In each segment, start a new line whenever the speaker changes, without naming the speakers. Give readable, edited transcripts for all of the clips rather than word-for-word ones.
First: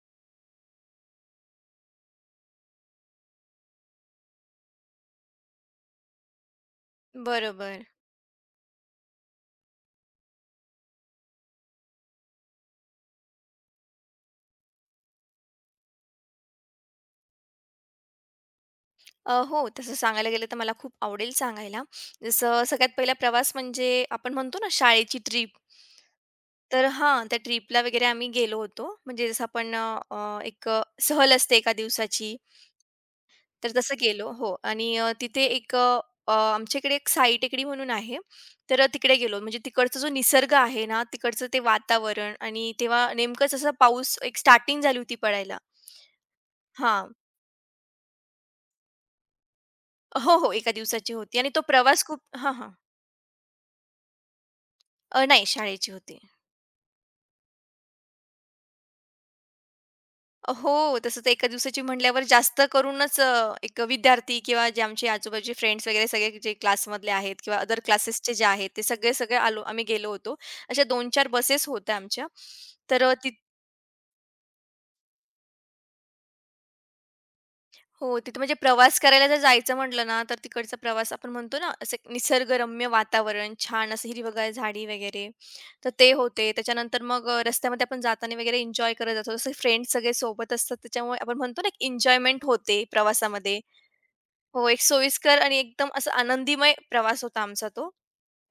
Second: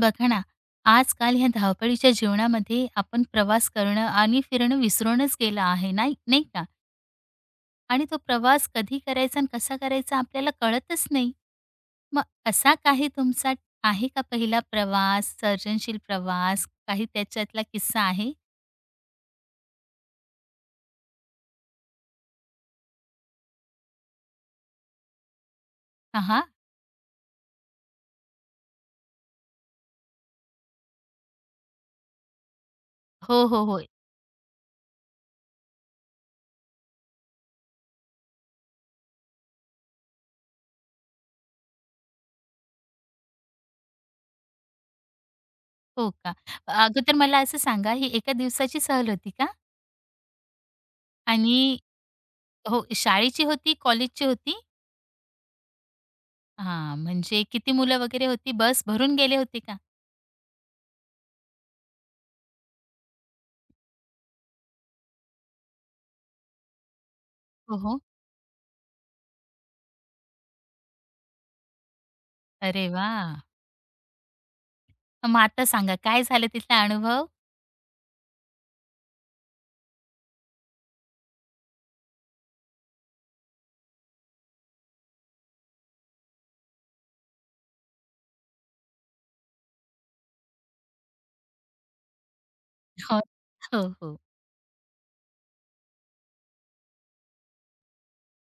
बघा ना, आजकाल ह्या धावपळीच्या जीवनामध्ये आपण प्रवास करणं आणि फिरणं विसरूनच गेलं आहे, नाही नाही का?
बरोबर.
आणि तो प्रवास कधी करायचा आणि कसा करायचा आपल्याला कळतच नाही. मग असा काही तुमचा आहे का पहिला प्रवास, सर्जनशील प्रवास, काही त्याच्यातला किस्सा आहे?
हो, तसं सांगायला गेलं तर मला खूप आवडेल सांगायला. जसं सगळ्यात पहिला प्रवास म्हणजे आपण म्हणतो ना शाळेची ट्रिप.
हां, हां.
तर हां, त्या ट्रिपला वगैरे आम्ही गेलो होतो. म्हणजे जसं आपण एक सहल असते एका दिवसाची,
हो, हो,
तर
हो.
तसं गेलो. हो आणि तिथे एक अ, अ, एक साई टेकडी म्हणून आहे. तर तिकडे गेलो. म्हणजे तिकडचा जो निसर्ग आहे ना, तिकडचं ते वातावरण आणि तेव्हा नेमकंच असा पाऊस एक स्टार्टिंग झाली होती पडायला.
हो का?
हां.
अगोदर मला असं सांगा, ही एका दिवसाची सहल होती का?
हो, हो. एका दिवसाची होती आणि
आणि
तो प्रवास खूप हां.
हो, शाळेची होती, कॉलेजची होती?
नाही शाळेची होती.
हां, म्हणजे किती मुलं वगैरे होती? बस भरून गेले होते का?
हो, तसं तर एका दिवसाची म्हटल्यावर जास्त करूनच एक विद्यार्थी किंवा जे आमचे आजूबाजूचे फ्रेंड्स वगैरे सगळे जे क्लासमधले आहेत किंवा
हो,
अदर
हो.
क्लासेसचे जे आहेत, ते सगळे-सगळे आलो आम्ही गेलो होतो. अशा 2-4 बसेस होत्या आमच्या.
अरे
तर
वा,
अ, ती
मग आता सांगा काय झालं तिथला अनुभव?
हो, तिथं म्हणजे प्रवास करायला जर जायचं म्हटलं ना, तर तिकडचा प्रवास आपण म्हणतो ना, असं एक निसर्गरम्य वातावरण, छान असं हिरवंगार झाडी वगैरे, तर ते होते. त्याच्यानंतर मग रस्त्यामध्ये आपण जाताना वगैरे एन्जॉय करत जातो. जसं फ्रेंड्स सगळे सोबत असतात, त्याच्यामुळे आपण म्हणतो ना, एन्जॉयमेंट होते
हो.
प्रवासामध्ये.
हो, हो.
हो, एक सोयीस्कर आणि एकदम असा आनंदीमय प्रवास होता आमचा तो.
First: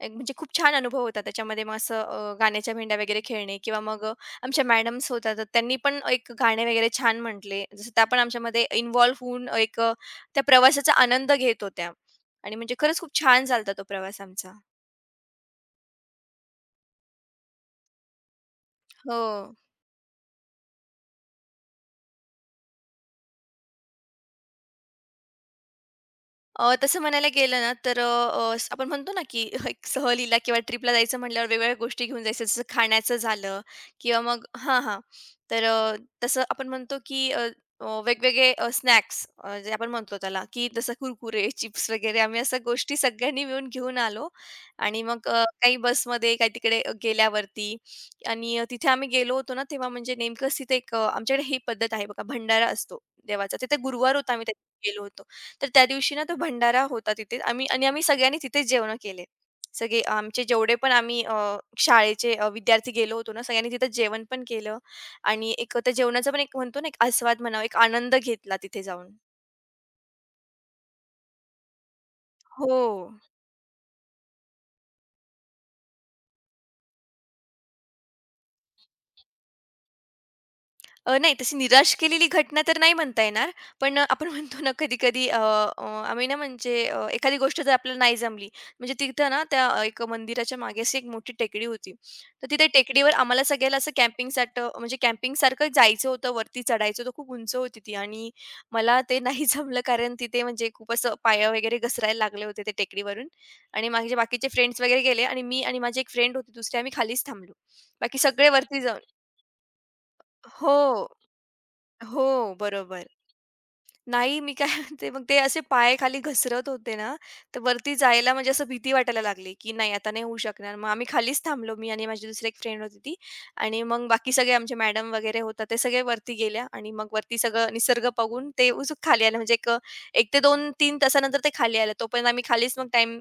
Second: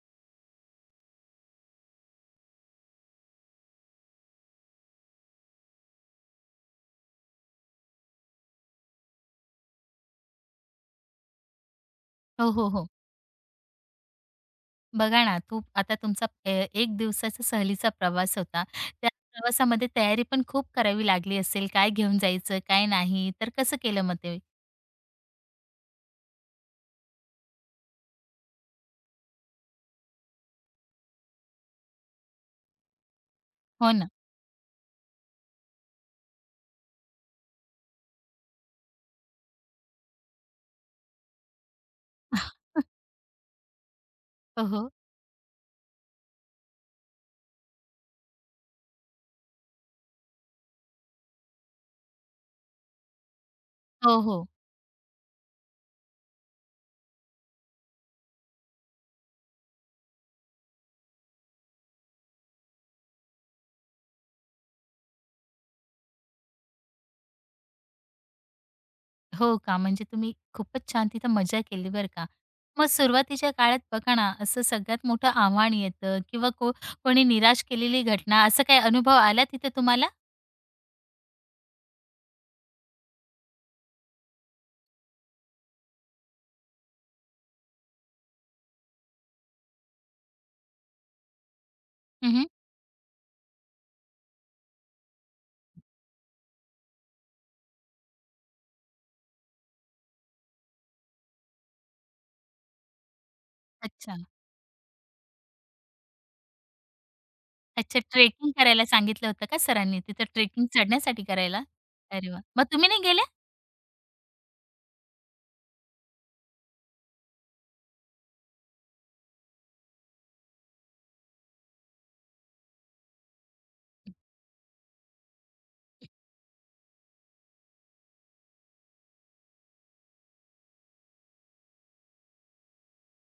एक म्हणजे खूप छान अनुभव होता त्याच्यामध्ये. मग असं गाण्याच्या भेंड्या वगैरे खेळणे किंवा आमच्या मॅडम्स होत्या, तर त्यांनी पण एक गाणे वगैरे छान म्हटले. जसं त्या पण आमच्यामध्ये इन्व्हॉल्व होऊन त्या प्रवासाचा आनंद घेत होत्या
हो,
आणि
हो,
म्हणजे
हो.
खरंच खूप छान झाला तो प्रवास आमचा.
बघा ना, तू आता तुमचा एक दिवसाचा सहलीचा प्रवास होता. त्या
हो.
प्रवासामध्ये तयारी पण खूप करावी लागली असेल. काय घेऊन जायचं, काय नाही, तर कसं केलं मग ते?
तसं म्हणायला गेलं ना तर आपण म्हणतो ना की एक सहलीला किंवा ट्रिपला जायचं म्हटल्यावर वेगवेगळ्या गोष्टी घेऊन जायचं जसं खाण्याचं झालं
हो ना.
किंवा मग हां हां तर अ, तसं आपण म्हणतो की अ, अ, वेगवेगळे स्नॅक्स जे आपण म्हणतो त्याला की जसं कुरकुरे चिप्स वगैरे आम्ही असं गोष्टी सगळ्यांनी मिळून घेऊन आलो
हो, हो.
आणि काही बसमध्ये काही तिकडे गेल्यावरती आणि तिथे आम्ही गेलो होतो ना तेव्हा म्हणजे नेमकंच तिथे आमच्याकडे ही पद्धत आहे बघा भंडारा असतो देवाचा तिथे गुरुवार
हो,
होता आम्ही
हो.
त्यात गेलो होतो. तर त्या दिवशी ना तो भंडारा होता तिथे आम्ही आणि आम्ही सगळ्यांनी तिथेच जेवणं केले. सगळे आमचे जेवढे पण आम्ही शाळेचे विद्यार्थी गेलो होतो ना, सगळ्यांनी तिथं जेवण पण केलं आणि एक त्या जेवणाचा पण एक म्हणतो ना, एक आस्वाद म्हणावा, एक आनंद घेतला तिथे जाऊन.
हो का? म्हणजे तुम्ही खूपच छान तिथं मजा केली बरं का.
हो.
मग सुरुवातीच्या काळात बघा ना, असं सगळ्यात मोठं आव्हान येतं किंवा कोणी निराश केलेली घटना, असा काही अनुभव आला तिथे तुम्हाला?
नाही तशी निराश केलेली घटना तर नाही म्हणता येणार. पण आपण म्हणतो ना कधी-कधी अ, अ, आम्ही ना म्हणजे एखादी गोष्ट जर आपल्याला नाही जमली, म्हणजे तिथं ना त्या एक मंदिराच्या मागे अशी एक मोठी टेकडी होती.
हं,
तर तिथे टेकडीवर आम्हाला सगळ्याला असं कॅम्पिंगसाठं म्हणजे कॅम्पिंगसारखं जायचं होतं, वरती चढायचं होतं. खूप उंच होती ती आणि मला ते नाही जमलं कारण तिथे म्हणजे खूप असं पाया वगैरे घसरायला लागले होते ते टेकडीवरून आणि माझे
अच्छा.
बाकीचे फ्रेंड्स वगैरे गेले आणि मी आणि माझी एक फ्रेंड होती दुसरी आम्ही खालीच थांबलो.
अच्छा,
बाकी सगळे
ट्रेकिंग
वरती
करायला
जाऊन
सांगितलं होतं का सरांनी? तिथं ट्रेकिंग
हो.
चढण्यासाठी करायला?
हो,
अरे वाह! मग तुम्ही नाही
बरोबर.
गेल्या?
नाही मी काय म्हणते मग ते असे पाय खाली घसरत होते ना, तर वरती जायला म्हणजे असं भीती वाटायला लागली, की नाही आता नाही होऊ शकणार. मग आम्ही खालीच थांबलो. मी आणि माझी दुसरी एक फ्रेंड होती ती आणि मग बाकी सगळे आमचे मॅडम वगैरे होता ते सगळे वरती गेल्या आणि मग वरती सगळं निसर्ग बघून ते उचूक खाली आलं. म्हणजे ते 2-3 तासानंतर ते खाली आलं. तोपर्यंत आम्ही खालीच मग टाईम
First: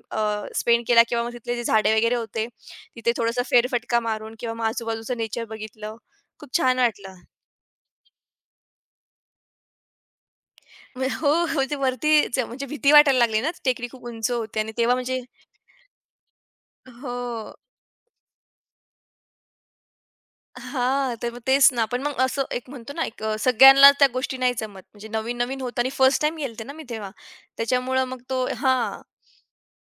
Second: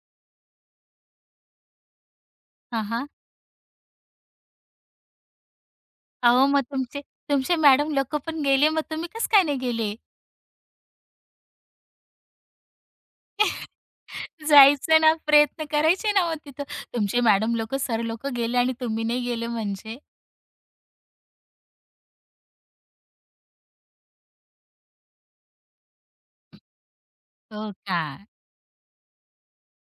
स्पेंड केला किंवा मग तिथले जे झाडे वगैरे होते,
हां, हां.
तिथे थोडंसं फेरफटका मारून किंवा मग आजूबाजूचं नेचर बघितलं.
अहो,
खूप
मग
छान
तुमचे
वाटलं.
तुमचे मॅडम लोकं पण गेले, मग तुम्ही कसं काय नाही गेले?
हो, हो, म्हणजे वरतीच म्हणजे भीती वाटायला लागली ना, ती टेकडी खूप उंच होती आणि तेव्हा
जायचं ना,
म्हणजे
प्रयत्न करायचे ना मग तिथं.
हो.
तुमचे मॅडम लोकं, सर लोकं गेले आणि तुम्ही नाही गेले म्हणजे?
हां, तर मग तेच ना. पण मग असं एक म्हणतो ना, सगळ्यांना त्या गोष्टी नाही जमत. म्हणजे नवीन-नवीन होतं आणि फर्स्ट टाईम गेलते ना मी तेव्हा.
हो का?
त्याच्यामुळं मग तो हां,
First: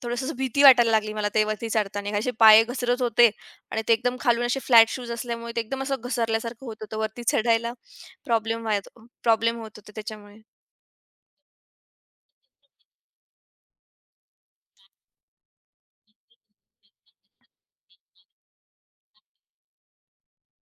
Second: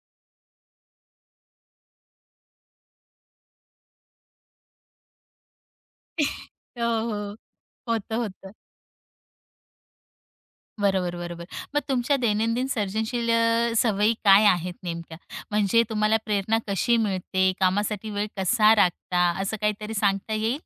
थोडंसं भीती वाटायला लागली मला ते वरती चढताना. असे पाय घसरत होते आणि ते एकदम खालून असे फ्लॅट शूज असल्यामुळे ते एकदम असं घसरल्यासारखं होत
हो,
होतं. वरती
हो.
चढायला
होतं, होतं.
प्रॉब्लेम प्रॉब्लेम होत होता त्याच्यामुळे.
बरोबर, बरोबर. मग तुमच्या दैनंदिन सर्जनशील सवयी काय आहेत नेमक्या? म्हणजे तुम्हाला प्रेरणा कशी मिळते? कामासाठी वेळ कसा राखता? असं काहीतरी सांगता येईल?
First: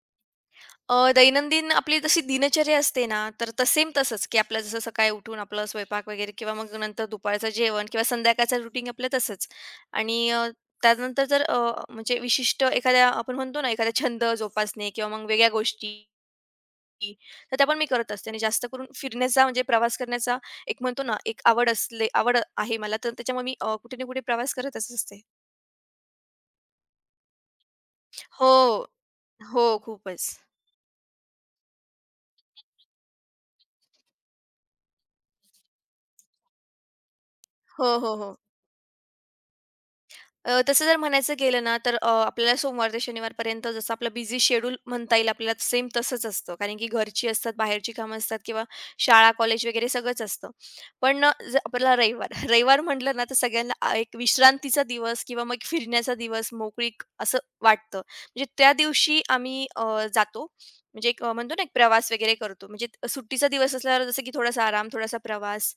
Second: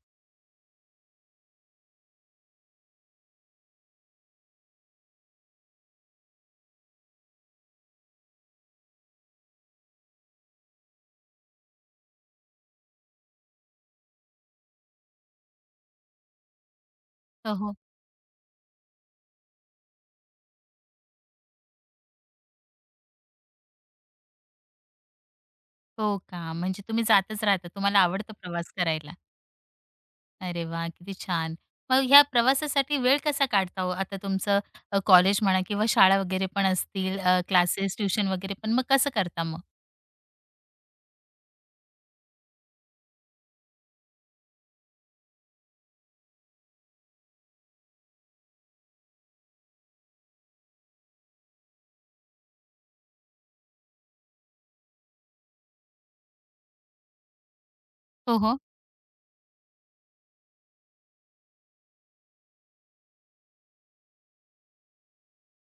दैनंदिन आपली जशी दिनचर्या असते ना, तर सेम तसंच, की आपलं जसं सकाळी उठून आपलं स्वयंपाक वगैरे किंवा मग नंतर दुपारचं जेवण किंवा संध्याकाळचं रुटीन आपलं तसंच. आणि त्यानंतर जर म्हणजे विशिष्ट एखाद्या आपण म्हणतो ना, एखादा छंद जोपासणे किंवा मग वेगळ्या गोष्टी,
हो,
तर त्या
हो.
पण मी करत असते. आणि जास्त करून फिरण्याचा म्हणजे प्रवास करण्याचा एक म्हणतो ना, एक आवड आहे मला, तर त्याच्यामुळे मी कुठे ना कुठे प्रवास करतच असते.
हो का? म्हणजे तुम्ही जातच राहता. तुम्हाला आवडतं
हो.
प्रवास करायला.
हो, खूपच.
अरे वाह! किती छान. मग ह्या प्रवासासाठी वेळ कसा काढता हो? आता तुमचं कॉलेज म्हणा किंवा शाळा वगैरे पण असतील,
हो,
क्लासेस,
हो,
ट्युशन
हो.
वगैरे पण मग कसं करता मग?
तसं जर म्हणायचं गेलं ना, तर आपल्याला सोमवार ते शनिवारपर्यंत जसं आपलं बिझी शेड्यूल म्हणता येईल आपल्याला सेम तसंच असतं. कारण की घरची असतात, बाहेरची कामं असतात किंवा शाळा, कॉलेज वगैरे सगळंच असतं. पण जर आपल्याला रविवार म्हटलं ना, तर सगळ्यांना एक विश्रांतीचा दिवस किंवा मग फिरण्याचा दिवस, मोकळीक असं वाटतं.
हो,
म्हणजे
हो.
त्या दिवशी आम्ही जातो. म्हणजे म्हणतो ना, एक प्रवास वगैरे करतो. म्हणजे सुट्टीचा दिवस असल्यावर जसं की थोडासा आराम, थोडासा प्रवास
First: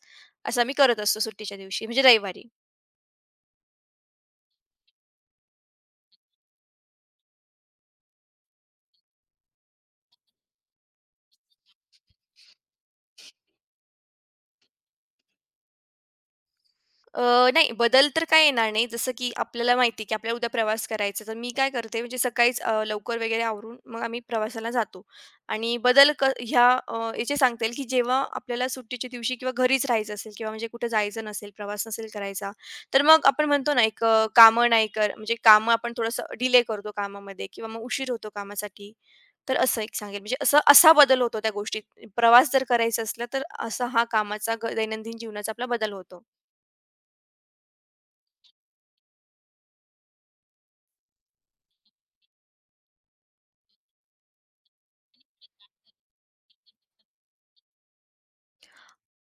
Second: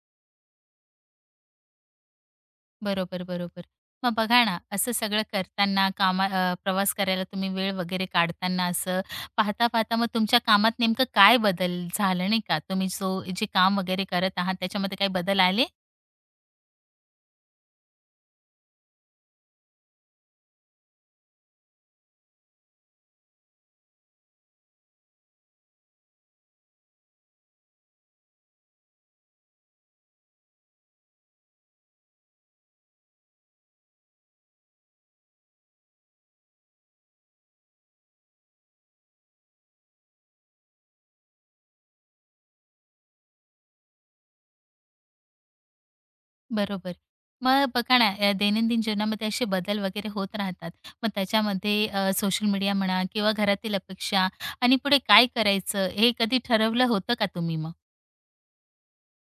असं आम्ही करत असतो सुट्टीच्या दिवशी म्हणजे रविवारी.
बरोबर, बरोबर. मग बघा ना, असं सगळं करताना प्रवास करायला तुम्ही वेळ वगैरे काढताना असं पाहता-पाहता मग तुमच्या कामात नेमकं काय बदल झालं नाही का? तुम्ही जो जे काम वगैरे करत आहात त्याच्यामध्ये काही बदल आले?
अ, नाही बदल तर काय येणार नाही. जसं की आपल्याला माहिती की आपल्याला उद्या प्रवास करायचा तर मी काय करते म्हणजे सकाळीच लवकर वगैरे आवरून मग आम्ही प्रवासाला जातो आणि बदल ह्या याचे सांगता येईल, की जेव्हा आपल्याला सुट्टीच्या दिवशी किंवा घरीच राहायचं असेल किंवा म्हणजे कुठे जायचं नसेल, प्रवास नसेल करायचा, तर मग आपण म्हणतो ना, एक अ, कामं नाही कर म्हणजे कामं आपण थोडंसं डिले करतो कामामध्ये किंवा मग उशीर होतो कामासाठी. तर असं एक सांगेल म्हणजे असं असा बदल होतो त्या गोष्टीत. प्रवास जर करायचा असला, तर असा हा कामाचा ग दैनंदिन जीवनाचा आपला बदल होतो.
बरोबर. मग बघा ना, दैनंदिन जीवनामध्ये असे बदल वगैरे होत राहतात. मग त्याच्यामध्ये सोशल मीडिया म्हणा किंवा घरातील अपेक्षा आणि पुढे काय करायचं हे कधी ठरवलं होतं का तुम्ही मग?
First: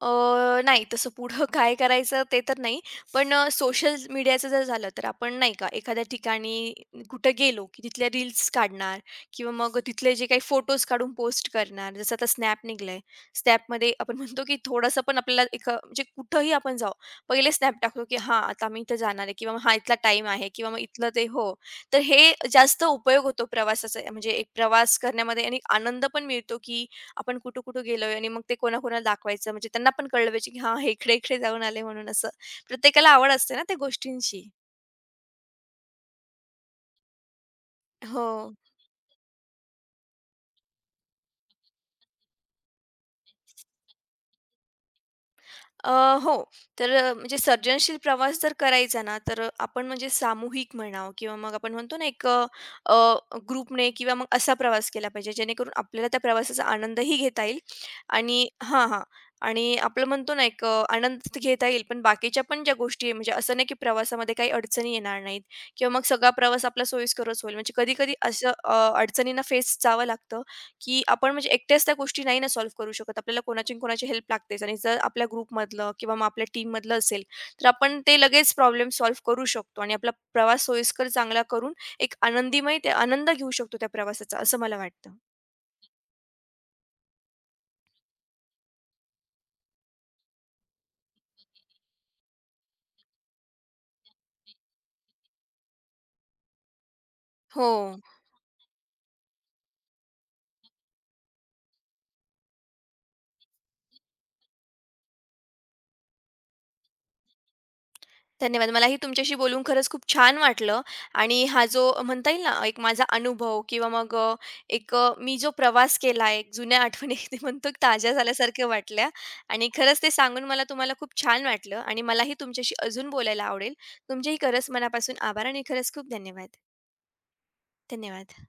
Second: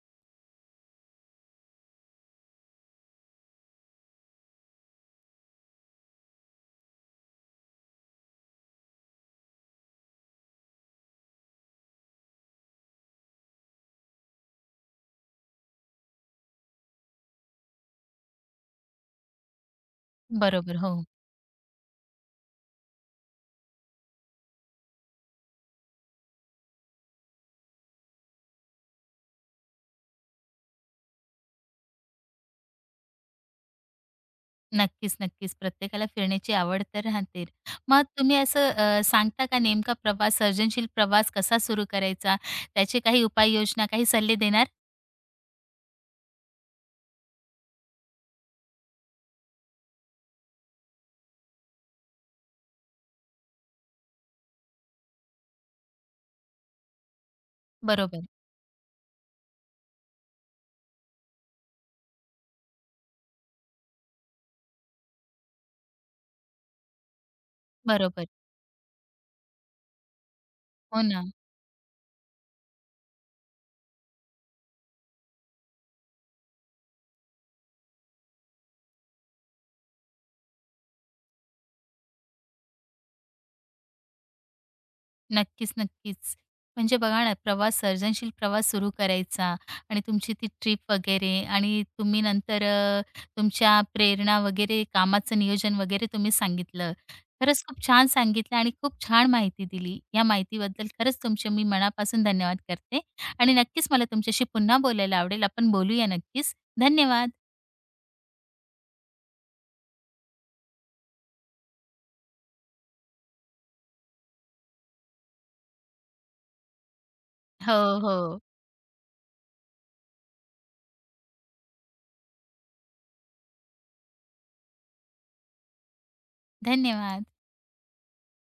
नाही तसं पुढं काय करायचं ते तर नाही. पण सोशल मीडियाचं जर झालं तर आपण नाही का एखाद्या ठिकाणी कुठं गेलो की तिथल्या रील्स काढणार किंवा मग तिथले जे काही फोटोज काढून पोस्ट करणार. जसं आता Snap निघालंय. Snapमध्ये आपण म्हणतो की थोडंसं पण आपल्याला एक म्हणजे कुठंही आपण जाऊ, पहिले Snap टाकतो की हां, आता आम्ही इथं जाणार आहे किंवा मग हा इथला टाईम आहे किंवा
बरोबर,
मग
हो.
इथलं ते हो. तर हे जास्त उपयोग होतो प्रवासाचा म्हणजे एक प्रवास करण्यामध्ये आणि आनंद पण मिळतो की आपण कुठं-कुठं गेलोय आणि मग ते कोणाकोणाला दाखवायचं म्हणजे त्यांना पण कळलं पाहिजे, की हां, हे इकडे-इकडे जाऊन आले म्हणून असं. प्रत्येकाला आवड असते ना त्या गोष्टींची.
नक्कीच, नक्कीच. प्रत्येकाला फिरण्याची आवड तर राहते. मग
हो.
तुम्ही असं सांगता का नेमका प्रवास सर्जनशील प्रवास कसा सुरू करायचा? त्याचे काही उपाययोजना, काही सल्ले देणार?
अ, हो. तर म्हणजे सर्जनशील प्रवास जर करायचा ना, तर आपण म्हणजे सामूहिक म्हणावं किंवा मग आपण म्हणतो ना, अ, ग्रुपने किंवा मग असा प्रवास केला पाहिजे, जेणेकरून आपल्याला त्या प्रवासाचा आनंदही घेता येईल
बरोबर,
आणि हां. आणि आपलं म्हणतो ना, आनंद तर घेता येईल, पण बाकीच्या पण ज्या गोष्टी आहे, म्हणजे असं नाही की प्रवासामध्ये काही अडचणी येणार नाहीत किंवा मग सगळा प्रवास आपला सोयीस्करच होईल. म्हणजे कधी-कधी
बरोबर.
असं अ, अडचणींना फेस जावं लागतं. की
हो ना.
आपण म्हणजे एकट्याच त्या गोष्टी नाही ना सॉल्व्ह करू शकत. आपल्याला कोणाची ना कोणाची हेल्प लागतेच आणि जर आपल्या ग्रुपमधलं किंवा मग आपल्या टीममधलं असेल, तर आपण ते लगेच प्रॉब्लेम सॉल्व्ह करू शकतो आणि आपला प्रवास सोयीस्कर चांगला करून एक आनंदीमय ते आनंद घेऊ शकतो त्या प्रवासाचा, असं मला वाटतं.
नक्कीच, नक्कीच. म्हणजे बघा ना, प्रवास सर्जनशील प्रवास सुरू करायचा आणि तुमची ती ट्रिप वगैरे आणि तुमच्या प्रेरणा वगैरे, कामाचं नियोजन वगैरे तुम्ही सांगितलं. खरंच
हो.
खूप छान सांगितलं आणि खूप छान माहिती दिली. या माहितीबद्दल खरंच तुमचे मी मनापासून धन्यवाद करते आणि नक्कीच मला तुमच्याशी पुन्हा बोलायला आवडेल. आपण बोलूया नक्कीच. धन्यवाद.
धन्यवाद. मलाही तुमच्याशी बोलून खरंच खूप छान वाटलं आणि हा जो म्हणता येईल ना, एक माझा अनुभव किंवा मग अ, एक अ, मी जो प्रवास केला एक जुन्या आठवणी ते म्हणतो
हो,
की ताज्या
हो.
झाल्यासारख्या वाटल्या आणि खरंच ते सांगून मला तुम्हाला खूप छान वाटलं आणि मलाही तुमच्याशी अजून बोलायला आवडेल. तुमचेही खरंच मनापासून आभार आणि खरंच खूप धन्यवाद.
धन्यवाद.
धन्यवाद.